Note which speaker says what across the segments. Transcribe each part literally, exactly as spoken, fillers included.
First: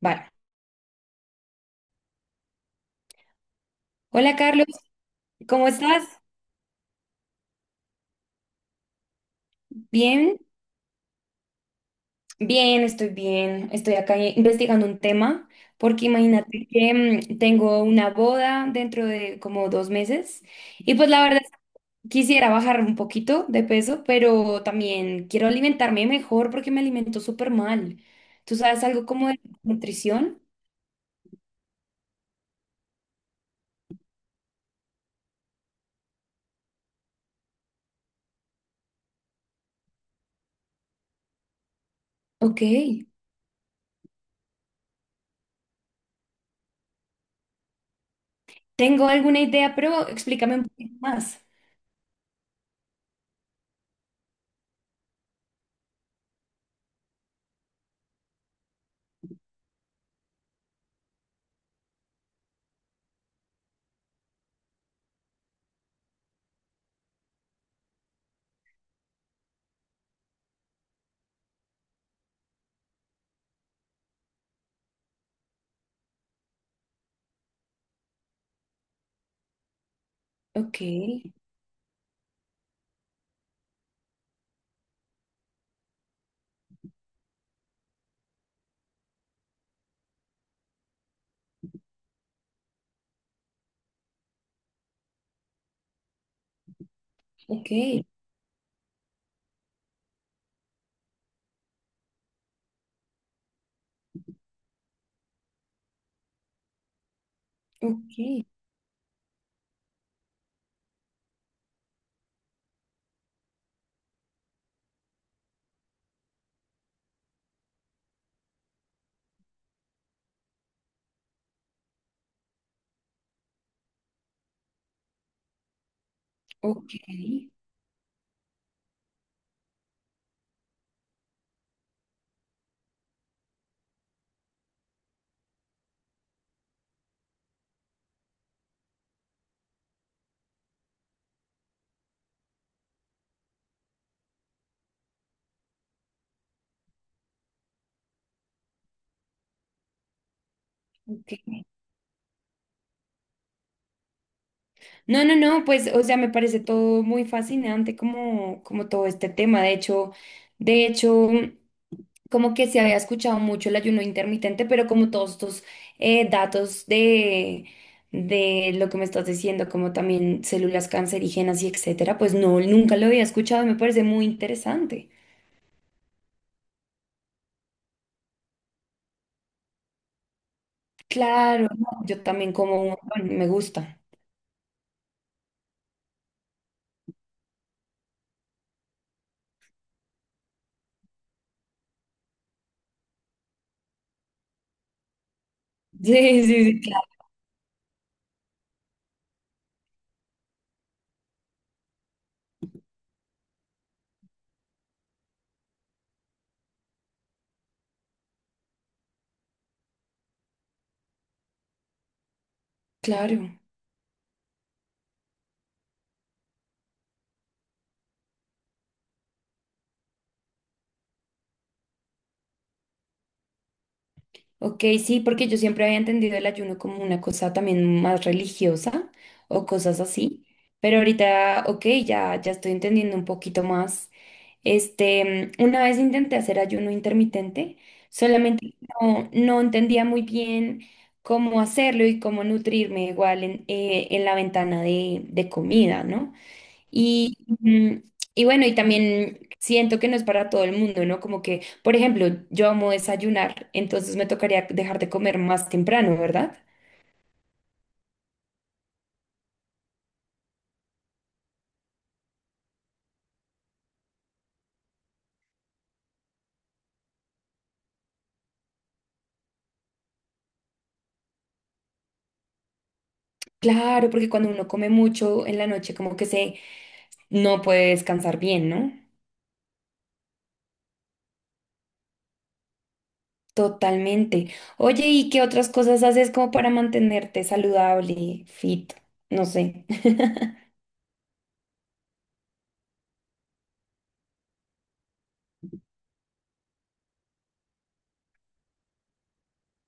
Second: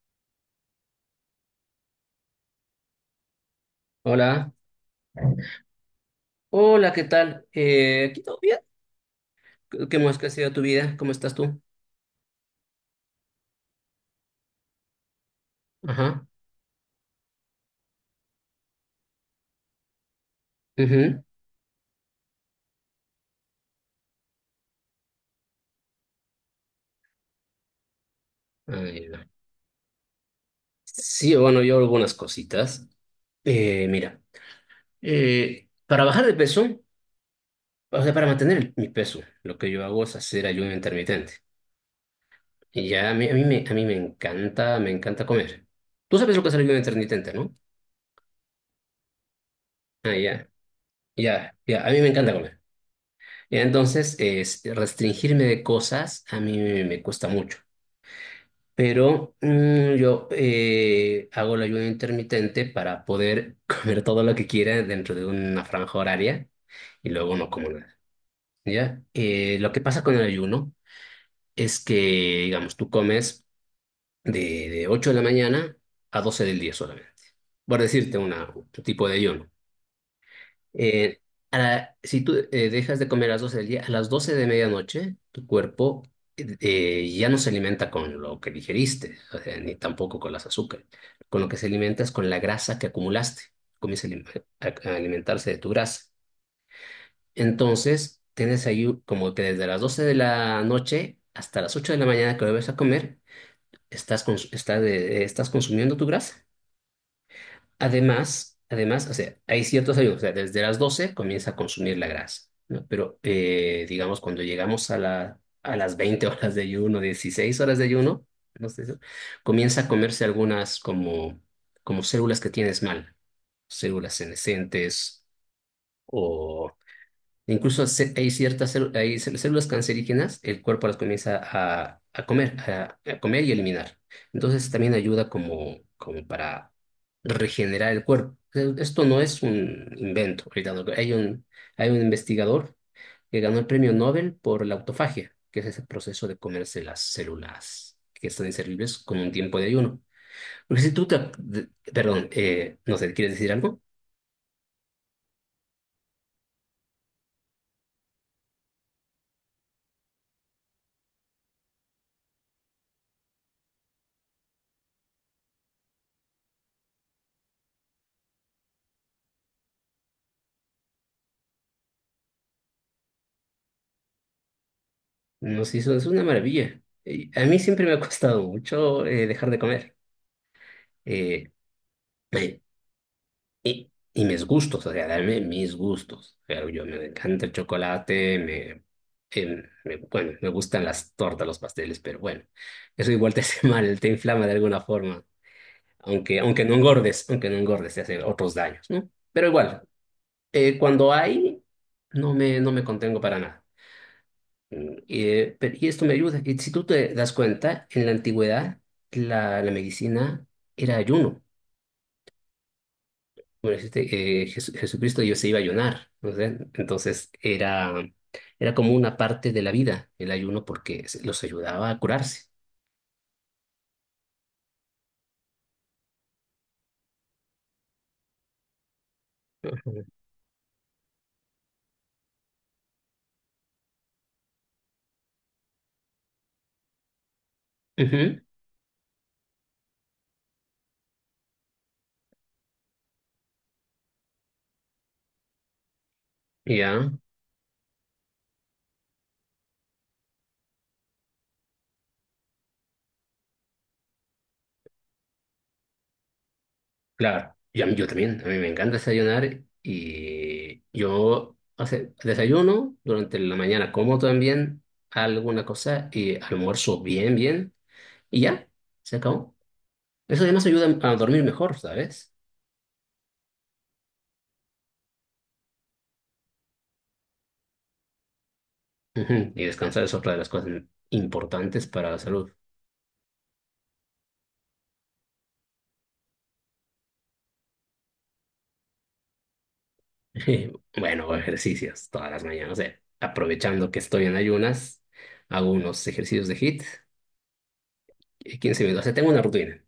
Speaker 1: Vale. Hola
Speaker 2: Hola.
Speaker 1: Carlos, ¿cómo estás?
Speaker 2: Hola, ¿qué tal? Eh, ¿aquí todo bien? ¿Cómo es que ha
Speaker 1: Bien,
Speaker 2: sido tu vida? ¿Cómo estás tú?
Speaker 1: bien, estoy bien. Estoy acá investigando un tema porque
Speaker 2: Ajá.
Speaker 1: imagínate que mm, tengo una boda dentro de como dos meses y pues
Speaker 2: Ujú.
Speaker 1: la verdad es que quisiera bajar un poquito de peso, pero también quiero alimentarme mejor porque me alimento súper mal. ¿Tú sabes algo
Speaker 2: Ay, no.
Speaker 1: como de nutrición?
Speaker 2: Sí, bueno, yo algunas cositas. Eh, mira, eh, para bajar de peso, o sea, para mantener el- mi peso, lo que yo hago es hacer ayuno intermitente.
Speaker 1: Ok,
Speaker 2: Y ya a mí, a mí me, a mí me encanta, me encanta comer. Tú sabes lo que es el ayuno intermitente, ¿no?
Speaker 1: tengo alguna idea, pero
Speaker 2: Ah, ya,
Speaker 1: explícame un poquito más.
Speaker 2: ya, ya, a mí me encanta comer. Y entonces, es, restringirme de cosas a mí me me cuesta mucho. Pero mm, yo eh, hago el ayuno intermitente para poder comer todo lo que quiera dentro de una franja horaria y luego no como nada. ¿Ya? Eh, lo que pasa con el ayuno es que, digamos, tú comes de, de ocho de la mañana a doce del día solamente, por decirte una, un tipo de ayuno.
Speaker 1: Ok,
Speaker 2: Eh, a la- si tú eh, dejas de comer a las doce del día, a las doce de medianoche, tu cuerpo eh, eh, ya no se alimenta con lo que digeriste, o sea, ni tampoco con las azúcares. Con lo que se alimenta es con la grasa que acumulaste. Comienza a alim- a- a alimentarse de tu grasa.
Speaker 1: ok,
Speaker 2: Entonces, tienes ahí u- como que desde las doce de la noche hasta las ocho de la mañana que vuelves a comer, estás, cons- estás, eh, estás consumiendo tu grasa.
Speaker 1: ok,
Speaker 2: Además, además, o sea, hay ciertos ayunos, o sea, desde las doce comienza a consumir la grasa, ¿no? Pero, eh, digamos, cuando llegamos a la, a las veinte horas de ayuno, dieciséis horas de ayuno, no sé, ¿no? Comienza a comerse algunas como, como células que tienes mal, células senescentes o...
Speaker 1: ok,
Speaker 2: Incluso ce- hay ciertas célu- hay cel- células cancerígenas, el cuerpo las comienza a, a comer, a, a comer y eliminar. Entonces también ayuda como, como para regenerar el cuerpo. Eh, Esto no es un invento. Ahorita no- Hay un, hay un investigador que ganó el premio Nobel por la autofagia, que es ese proceso de comerse las células que están inservibles con un tiempo de ayuno. Porque si tú te,
Speaker 1: ok.
Speaker 2: de- perdón, eh, no sé, ¿quieres decir algo?
Speaker 1: No, no, no, pues, o sea, me parece todo muy fascinante como, como todo este tema. De hecho, de hecho, como que se había escuchado mucho el ayuno intermitente, pero como todos estos eh, datos de, de lo que me estás diciendo, como también células cancerígenas y etcétera, pues no, nunca lo había escuchado y me parece muy interesante.
Speaker 2: Nos hizo, es una maravilla. Y a mí siempre me ha costado mucho eh, dejar de comer. Eh,
Speaker 1: Claro, no, yo también
Speaker 2: me-
Speaker 1: como un montón, me gusta.
Speaker 2: y mis gustos, o sea, darme mis gustos. Pero yo me encanta el chocolate, me, em, me- bueno, me gustan las tortas, los pasteles, pero bueno, eso igual te hace mal, te inflama de alguna forma.
Speaker 1: Sí,
Speaker 2: Aunque, aunque
Speaker 1: sí,
Speaker 2: no
Speaker 1: sí, claro,
Speaker 2: engordes, aunque no engordes, te hace otros daños, ¿no? Pero igual, eh, cuando hay, no me, no me contengo para nada. Mm, Eh, pero- y esto me ayuda, que si tú te das cuenta, en la antigüedad la, la medicina era ayuno.
Speaker 1: claro.
Speaker 2: Bueno, este, eh, Jesu- Jesucristo yo se iba a ayunar, ¿no sé? Entonces era, era como una parte de la vida el ayuno porque se- los ayudaba a curarse.
Speaker 1: Ok, sí, porque yo siempre había entendido el ayuno como una cosa también más religiosa o cosas
Speaker 2: Ujú.
Speaker 1: así, pero ahorita, ok, ya, ya estoy entendiendo un poquito más. Este, mm, una vez intenté hacer ayuno intermitente,
Speaker 2: Ujú.
Speaker 1: solamente no, no entendía muy bien cómo hacerlo y cómo nutrirme igual en, eh, en la ventana de, de comida, ¿no?
Speaker 2: Ya,
Speaker 1: Y, mm, y bueno, y también siento que no es para todo el mundo, ¿no? Como que, por ejemplo, yo amo desayunar, entonces me tocaría dejar de comer más temprano, ¿verdad?
Speaker 2: claro. Y a mí- yo también, a mí me encanta desayunar y yo, o sea, desayuno durante la mañana, como también alguna cosa y almuerzo bien, bien. Y ya, se acabó. Eso además ayuda a dormir mejor, ¿sabes?
Speaker 1: Claro, porque cuando uno come mucho en la noche, como que se no puede descansar bien, ¿no?
Speaker 2: Ujú. Y descansar es otra de las cosas importantes para la salud.
Speaker 1: Totalmente. Oye, ¿y qué otras cosas haces como para mantenerte saludable, fit? No sé.
Speaker 2: Bueno, hago ejercicios todas las mañanas. eh. Aprovechando que estoy en ayunas, hago unos ejercicios de HIIT, eh, quince minutos. O sea, tengo una rutina.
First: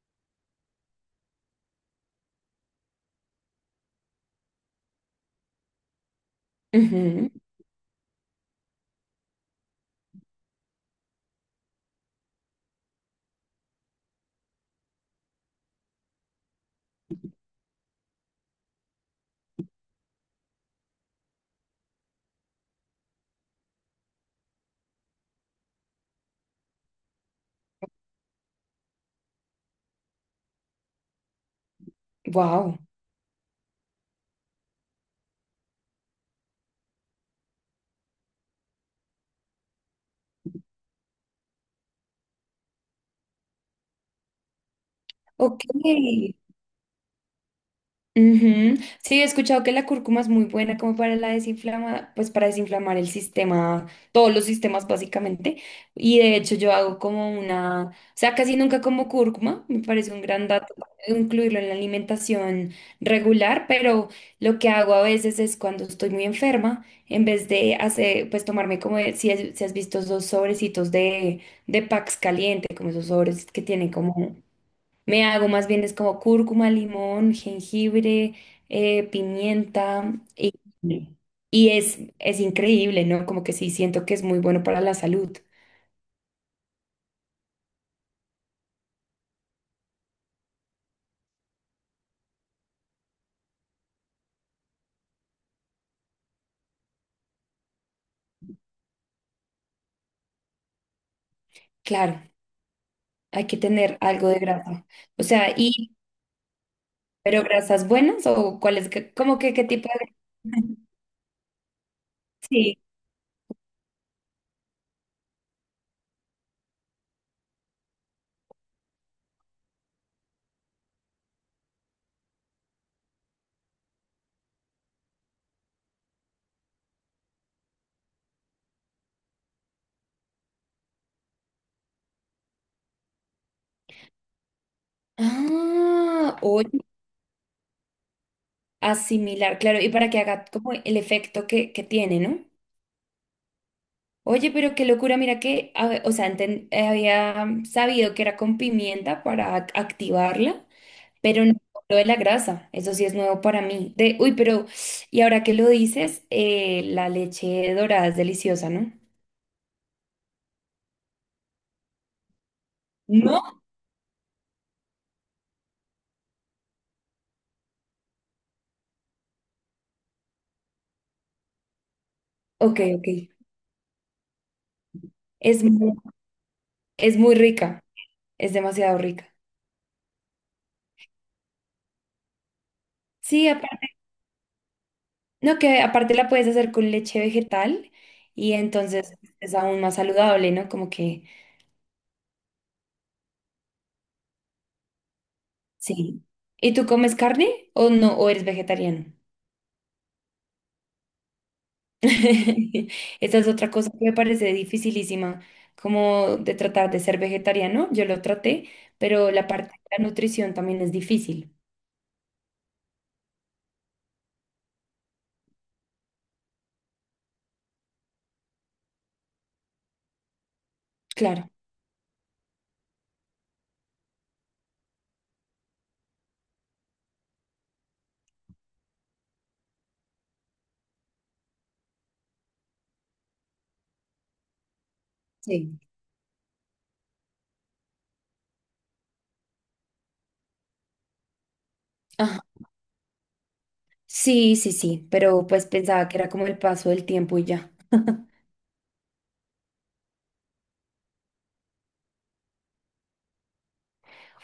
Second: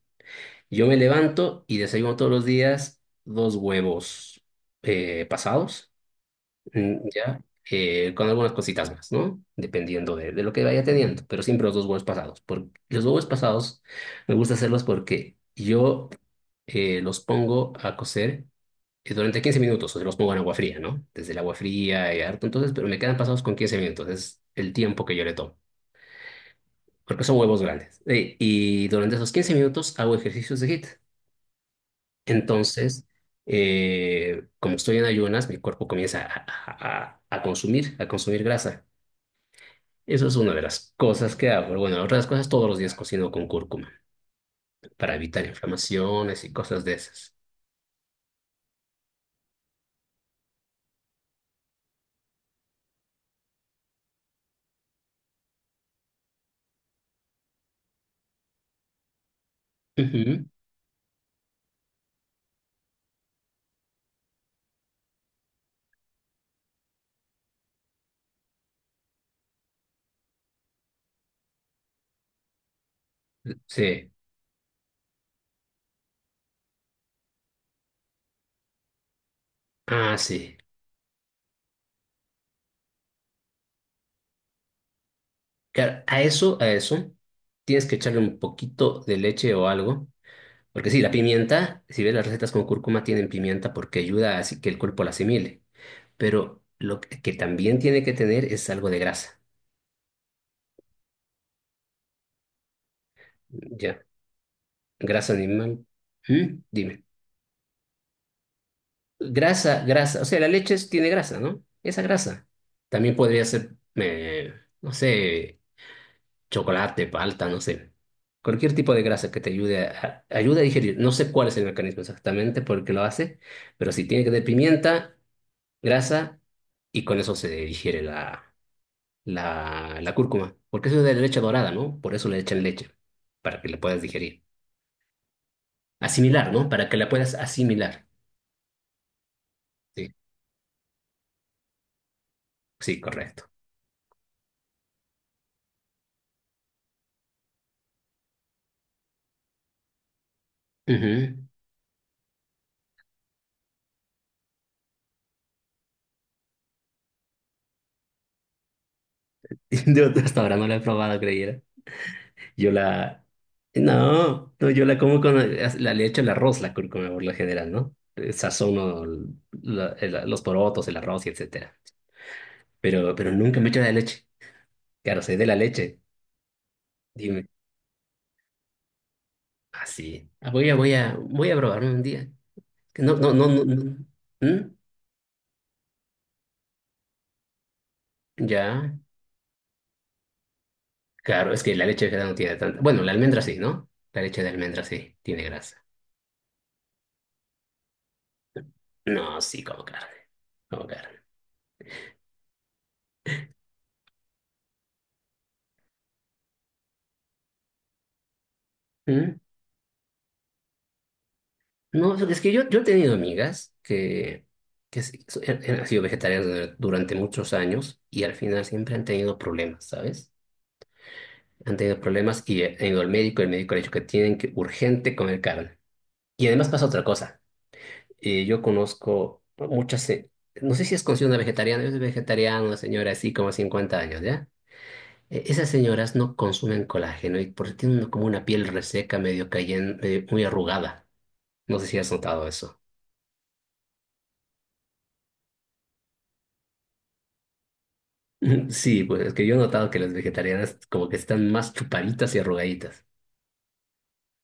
Speaker 2: Yo me levanto y desayuno todos los días dos huevos eh, pasados. Mm, Ya, eh, con algunas cositas más, ¿no? Dependiendo de, de lo que vaya teniendo, pero siempre los dos huevos pasados. Por los huevos pasados me gusta hacerlos porque yo eh, los pongo a cocer eh, durante quince minutos, o sea, los pongo en agua fría, ¿no? Desde el agua fría y harto, entonces, pero me quedan pasados con quince minutos, es el tiempo que yo le tomo, porque son huevos grandes. Eh, y durante esos quince minutos hago ejercicios de HIIT.
Speaker 1: Wow.
Speaker 2: Entonces eh, como estoy en ayunas, mi cuerpo comienza a, a- a- a consumir, a consumir grasa. Eso es una de las cosas que hago. Bueno, la otra de las cosas, todos los días cocino con cúrcuma para evitar
Speaker 1: Ok.
Speaker 2: inflamaciones y cosas de esas.
Speaker 1: Ujú. Sí, he escuchado que la cúrcuma es muy buena como para la desinflama, pues para desinflamar el sistema, todos los sistemas básicamente. Y de hecho yo hago como una, o sea, casi nunca como cúrcuma, me parece un
Speaker 2: Ujú.
Speaker 1: gran dato incluirlo en la alimentación regular, pero lo que hago a veces es cuando estoy muy enferma, en vez de hacer, pues tomarme como, el- si, has si has visto esos sobrecitos de, de Pax caliente, como esos sobres que tienen
Speaker 2: Sí.
Speaker 1: como me hago más bien es como cúrcuma, limón, jengibre, eh, pimienta
Speaker 2: Ah,
Speaker 1: y,
Speaker 2: sí.
Speaker 1: sí. Y es, es increíble, ¿no? Como que sí siento que es muy bueno para la salud.
Speaker 2: Claro, a eso, a eso, tienes que echarle un poquito de leche o algo. Porque sí, la pimienta, si ves las recetas con cúrcuma, tienen pimienta porque ayuda a así que el cuerpo la asimile. Pero lo que que también tiene que tener es algo de grasa.
Speaker 1: Claro, hay que tener
Speaker 2: Ya.
Speaker 1: algo de grasa. O
Speaker 2: Grasa
Speaker 1: sea,
Speaker 2: animal.
Speaker 1: y,
Speaker 2: ¿Mm? Dime.
Speaker 1: ¿pero grasas buenas o cuáles, que- como que qué
Speaker 2: Grasa,
Speaker 1: tipo de
Speaker 2: grasa, o sea, la
Speaker 1: grasa?
Speaker 2: leche es- tiene grasa, ¿no? Esa grasa.
Speaker 1: Sí.
Speaker 2: También podría ser, eh, no sé, chocolate, palta, no sé. Cualquier tipo de grasa que te ayude a, a- ayude a digerir. No sé cuál es el mecanismo exactamente por qué lo hace, pero sí tiene que tener pimienta, grasa, y con eso se digiere la, la, la cúrcuma. Porque eso es de leche dorada, ¿no? Por eso le echan leche, para que la puedas digerir.
Speaker 1: Ah,
Speaker 2: Asimilar, ¿no?
Speaker 1: oye,
Speaker 2: Para que la puedas asimilar.
Speaker 1: asimilar, claro, y para
Speaker 2: Sí,
Speaker 1: que haga como el efecto que, que tiene, ¿no?
Speaker 2: sí, correcto.
Speaker 1: Oye, pero qué locura, mira que, a- o sea, enten- había sabido que era con pimienta para ac- activarla,
Speaker 2: Ujú.
Speaker 1: pero no lo de la grasa, eso sí es nuevo para mí. De, uy, pero, y ahora que lo dices, eh, la leche dorada es deliciosa, ¿no?
Speaker 2: Yo hasta ahora no la he probado, creyera. Yo la...
Speaker 1: ¿No?
Speaker 2: No, no, yo la como con... La, le echo el arroz, la cúrcuma por lo general, ¿no? Eh, sazono la- el- los porotos, el arroz y etcétera.
Speaker 1: Ok, ok.
Speaker 2: Pero, pero nunca me echo la leche. Claro, soy de la
Speaker 1: Es muy,
Speaker 2: leche.
Speaker 1: es muy
Speaker 2: Dime.
Speaker 1: rica, es demasiado rica.
Speaker 2: Así. voy a, voy a, voy a probarlo un día. Que no, no, no,
Speaker 1: Sí,
Speaker 2: no,
Speaker 1: aparte,
Speaker 2: no. ¿Mm?
Speaker 1: no, que aparte la puedes hacer con leche vegetal y
Speaker 2: Ya.
Speaker 1: entonces es aún más saludable, ¿no? Como que,
Speaker 2: Claro, es que la leche de cebada no tiene tanta... Bueno, la almendra sí, ¿no? La leche de almendra sí, tiene grasa.
Speaker 1: sí. ¿Y tú comes carne o no, o eres vegetariano?
Speaker 2: No, sí, como carne. Como carne.
Speaker 1: Esa es otra cosa que me parece dificilísima, como de tratar de ser vegetariano. Yo lo traté, pero
Speaker 2: ¿Mm?
Speaker 1: la parte de la nutrición también es difícil.
Speaker 2: No, es que yo, yo he tenido amigas que, que s- so- han han sido vegetarianas dur- durante muchos años y al final siempre han tenido problemas, ¿sabes?
Speaker 1: Claro.
Speaker 2: Han tenido problemas y han ido al médico, el médico le ha dicho que tienen que urgente comer carne. Y además pasa otra cosa. Eh, yo conozco muchas, se- no sé si es considerada una vegetariana, es vegetariana, una señora así como cincuenta años, ¿ya? Eh, esas
Speaker 1: Sí.
Speaker 2: señoras no consumen colágeno y por eso tienen como una piel reseca, medio cayendo, muy arrugada. No sé si has
Speaker 1: Ajá.
Speaker 2: notado eso.
Speaker 1: Sí, sí, sí, pero pues pensaba que era como el paso del tiempo y ya.
Speaker 2: Sí, pues es que yo he notado que las vegetarianas como que están más chupaditas y arrugaditas.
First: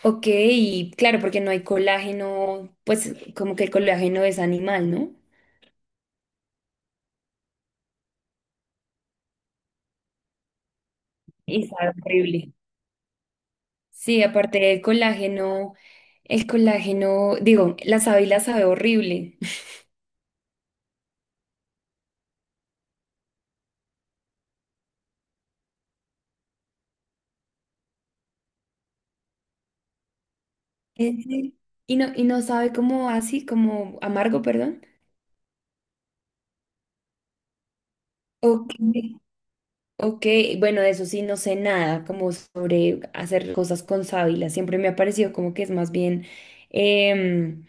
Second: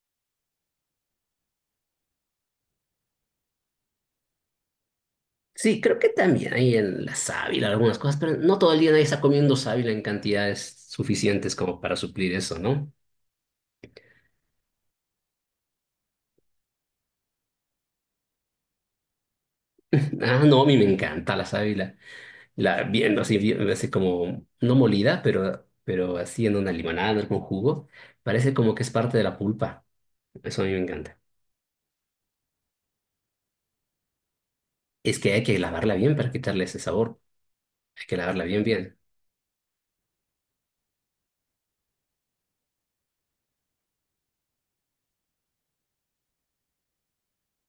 Speaker 1: Ok, y claro, porque no hay colágeno, pues como que el colágeno es animal, ¿no?
Speaker 2: Sí, creo que también hay en la sábila algunas cosas, pero no todo el día nadie está comiendo sábila en cantidades suficientes
Speaker 1: Y
Speaker 2: como
Speaker 1: sabe
Speaker 2: para suplir
Speaker 1: horrible.
Speaker 2: eso, ¿no?
Speaker 1: Sí, aparte del colágeno, el colágeno, digo, la sábila sabe horrible.
Speaker 2: Ah, no, a mí me encanta la sábila. La viendo así, bien- así como, no molida, pero, pero así en una limonada, en un jugo, parece como que es parte de la pulpa. Eso a mí me encanta.
Speaker 1: Ese- Y no, y no sabe como así, como amargo, perdón.
Speaker 2: Es que hay que lavarla bien para quitarle ese sabor. Hay que lavarla bien,
Speaker 1: Ok,
Speaker 2: bien.
Speaker 1: ok, bueno, de eso sí no sé nada, como sobre hacer cosas con sábila. Siempre me ha parecido como que es más bien, em,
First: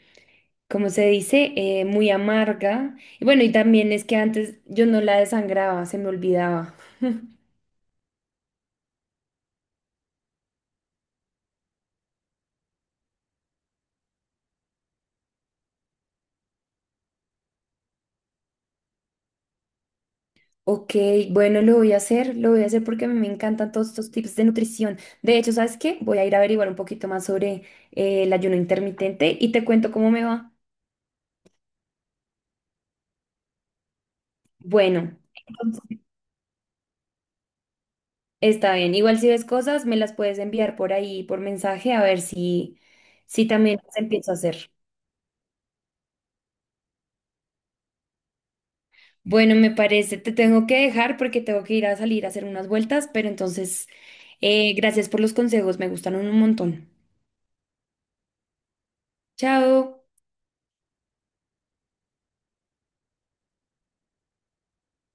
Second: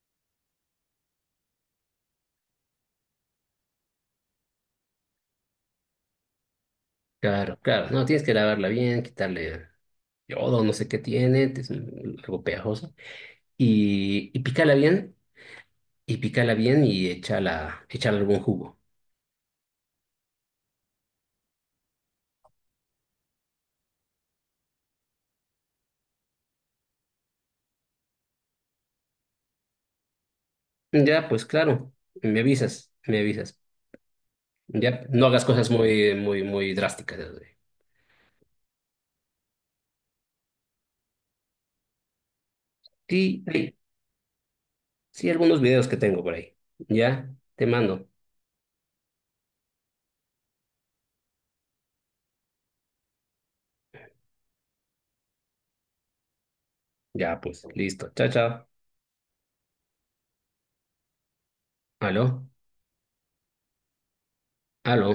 Speaker 1: ¿cómo se dice? Eh, muy amarga. Y bueno, y también es que antes yo no la desangraba, se me olvidaba.
Speaker 2: Claro, claro. No, tienes que lavarla bien, quitarle yodo, no sé qué tiene, es un- algo pegajoso. Y, y pícala bien, y pícala bien y échala, échala algún jugo.
Speaker 1: Ok, bueno, lo voy a hacer, lo voy a hacer porque a mí me encantan todos estos tips de nutrición. De hecho, ¿sabes qué? Voy a ir a averiguar un poquito más sobre eh, el ayuno intermitente y te cuento cómo me va.
Speaker 2: Ya, pues claro, me avisas, me avisas. Ya,
Speaker 1: Bueno,
Speaker 2: no hagas cosas
Speaker 1: entonces,
Speaker 2: muy, muy, muy drásticas. Ya.
Speaker 1: está bien. Igual si ves cosas, me las puedes enviar por ahí, por mensaje, a ver si,
Speaker 2: Sí,
Speaker 1: si
Speaker 2: sí,
Speaker 1: también las empiezo a hacer.
Speaker 2: sí, algunos videos que tengo por ahí. Ya, te mando.
Speaker 1: Bueno, me parece, te tengo que dejar porque tengo que ir a salir a hacer unas vueltas, pero entonces, eh, gracias por los consejos, me gustaron un montón.
Speaker 2: Ya, pues, listo. Chao, chao.
Speaker 1: Chao.
Speaker 2: Aló, aló.